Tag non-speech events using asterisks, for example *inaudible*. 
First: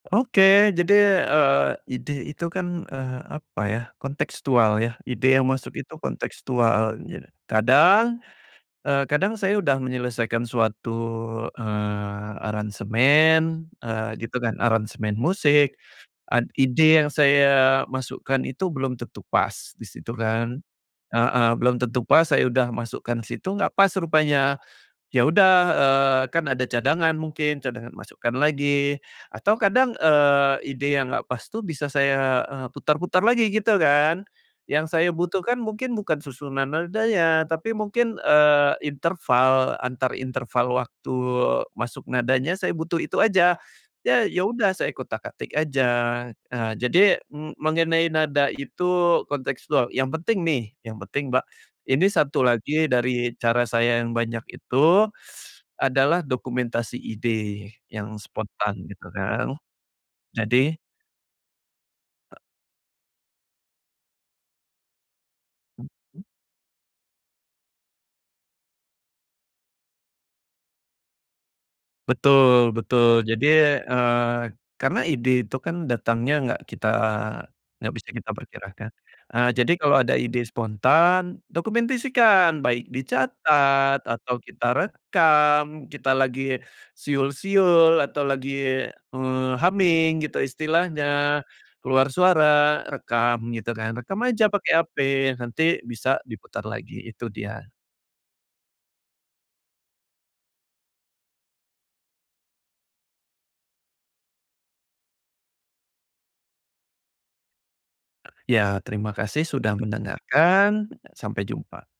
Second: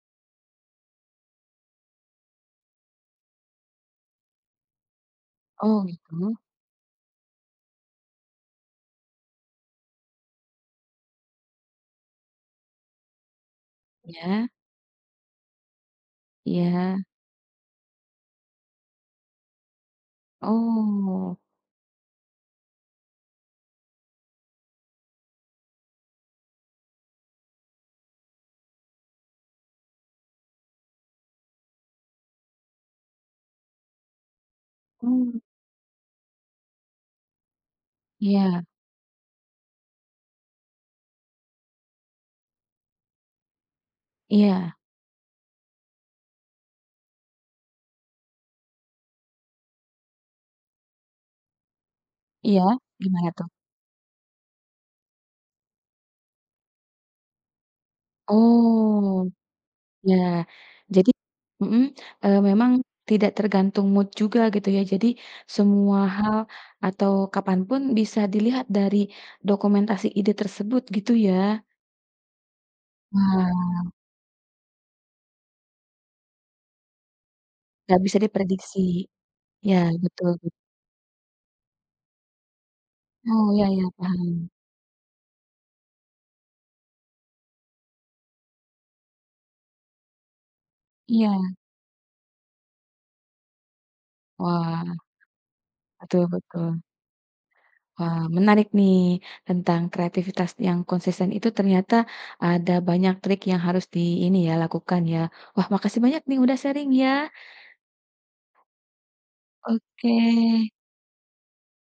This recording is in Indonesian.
Oke, jadi, eee, ide itu kan, eee, apa ya, kontekstual ya. Ide yang masuk Oh itu gitu. kontekstual ja kadang, eh, kadang saya sudah menyelesaikan suatu, eee, aransemen, eee, gitu Ya. kan, aransemen musik ad ide Ya. yang saya masukkan itu belum tentu pas di situ kan Oh. heeh, belum tentu pas. Saya udah masukkan situ, nggak pas rupanya. Ya udah, eee, kan ada cadangan. Mungkin cadangan masukkan lagi. Atau kadang, eee, ide yang nggak pas tuh bisa saya, eee, putar-putar lagi gitu kan. Yang saya Mmm. butuhkan mungkin bukan susunan nadanya, tapi mungkin, Iya. eee, interval antar interval waktu masuk nadanya. Saya butuh itu aja. Ya ya udah Iya. saya utak-atik aja. Jadi, em mengenai nada itu kontekstual. Yang penting nih, yang penting, Mbak, ini 1 Iya lagi gimana dari tuh? cara saya yang banyak itu *sucks teeth* adalah dokumentasi ide yang spontan gitu Oh, kan, ya, jadi jadi mhm, e eee, memang tidak tergantung mood juga gitu ya. Jadi semua Mmm? hal, atau kapanpun, bisa dilihat dari dokumentasi ide tersebut gitu ya? Betul betul, jadi, Wah. eee, karena ide itu kan datangnya nggak kita nggak Enggak bisa bisa kita diprediksi perkirakan. Eee, jadi ya kalau ada betul. ide spontan, dokumentasikan. Baik Oh iya iya, dicatat atau paham. kita rekam. Kita lagi siul-siul, atau lagi, eee, humming gitu istilahnya, Iya. keluar suara, rekam gitu kan. Rekam aja pakai Wah, HP, nanti bisa betul diputar betul. lagi. Itu dia. Wah, menarik nih tentang kreativitas yang konsisten itu ternyata ada banyak trik yang harus di, ini ya, lakukan ya. Wah, makasih banyak nih, udah sharing ya. Ya terima kasih sudah Oke. mendengarkan, sampai jumpa.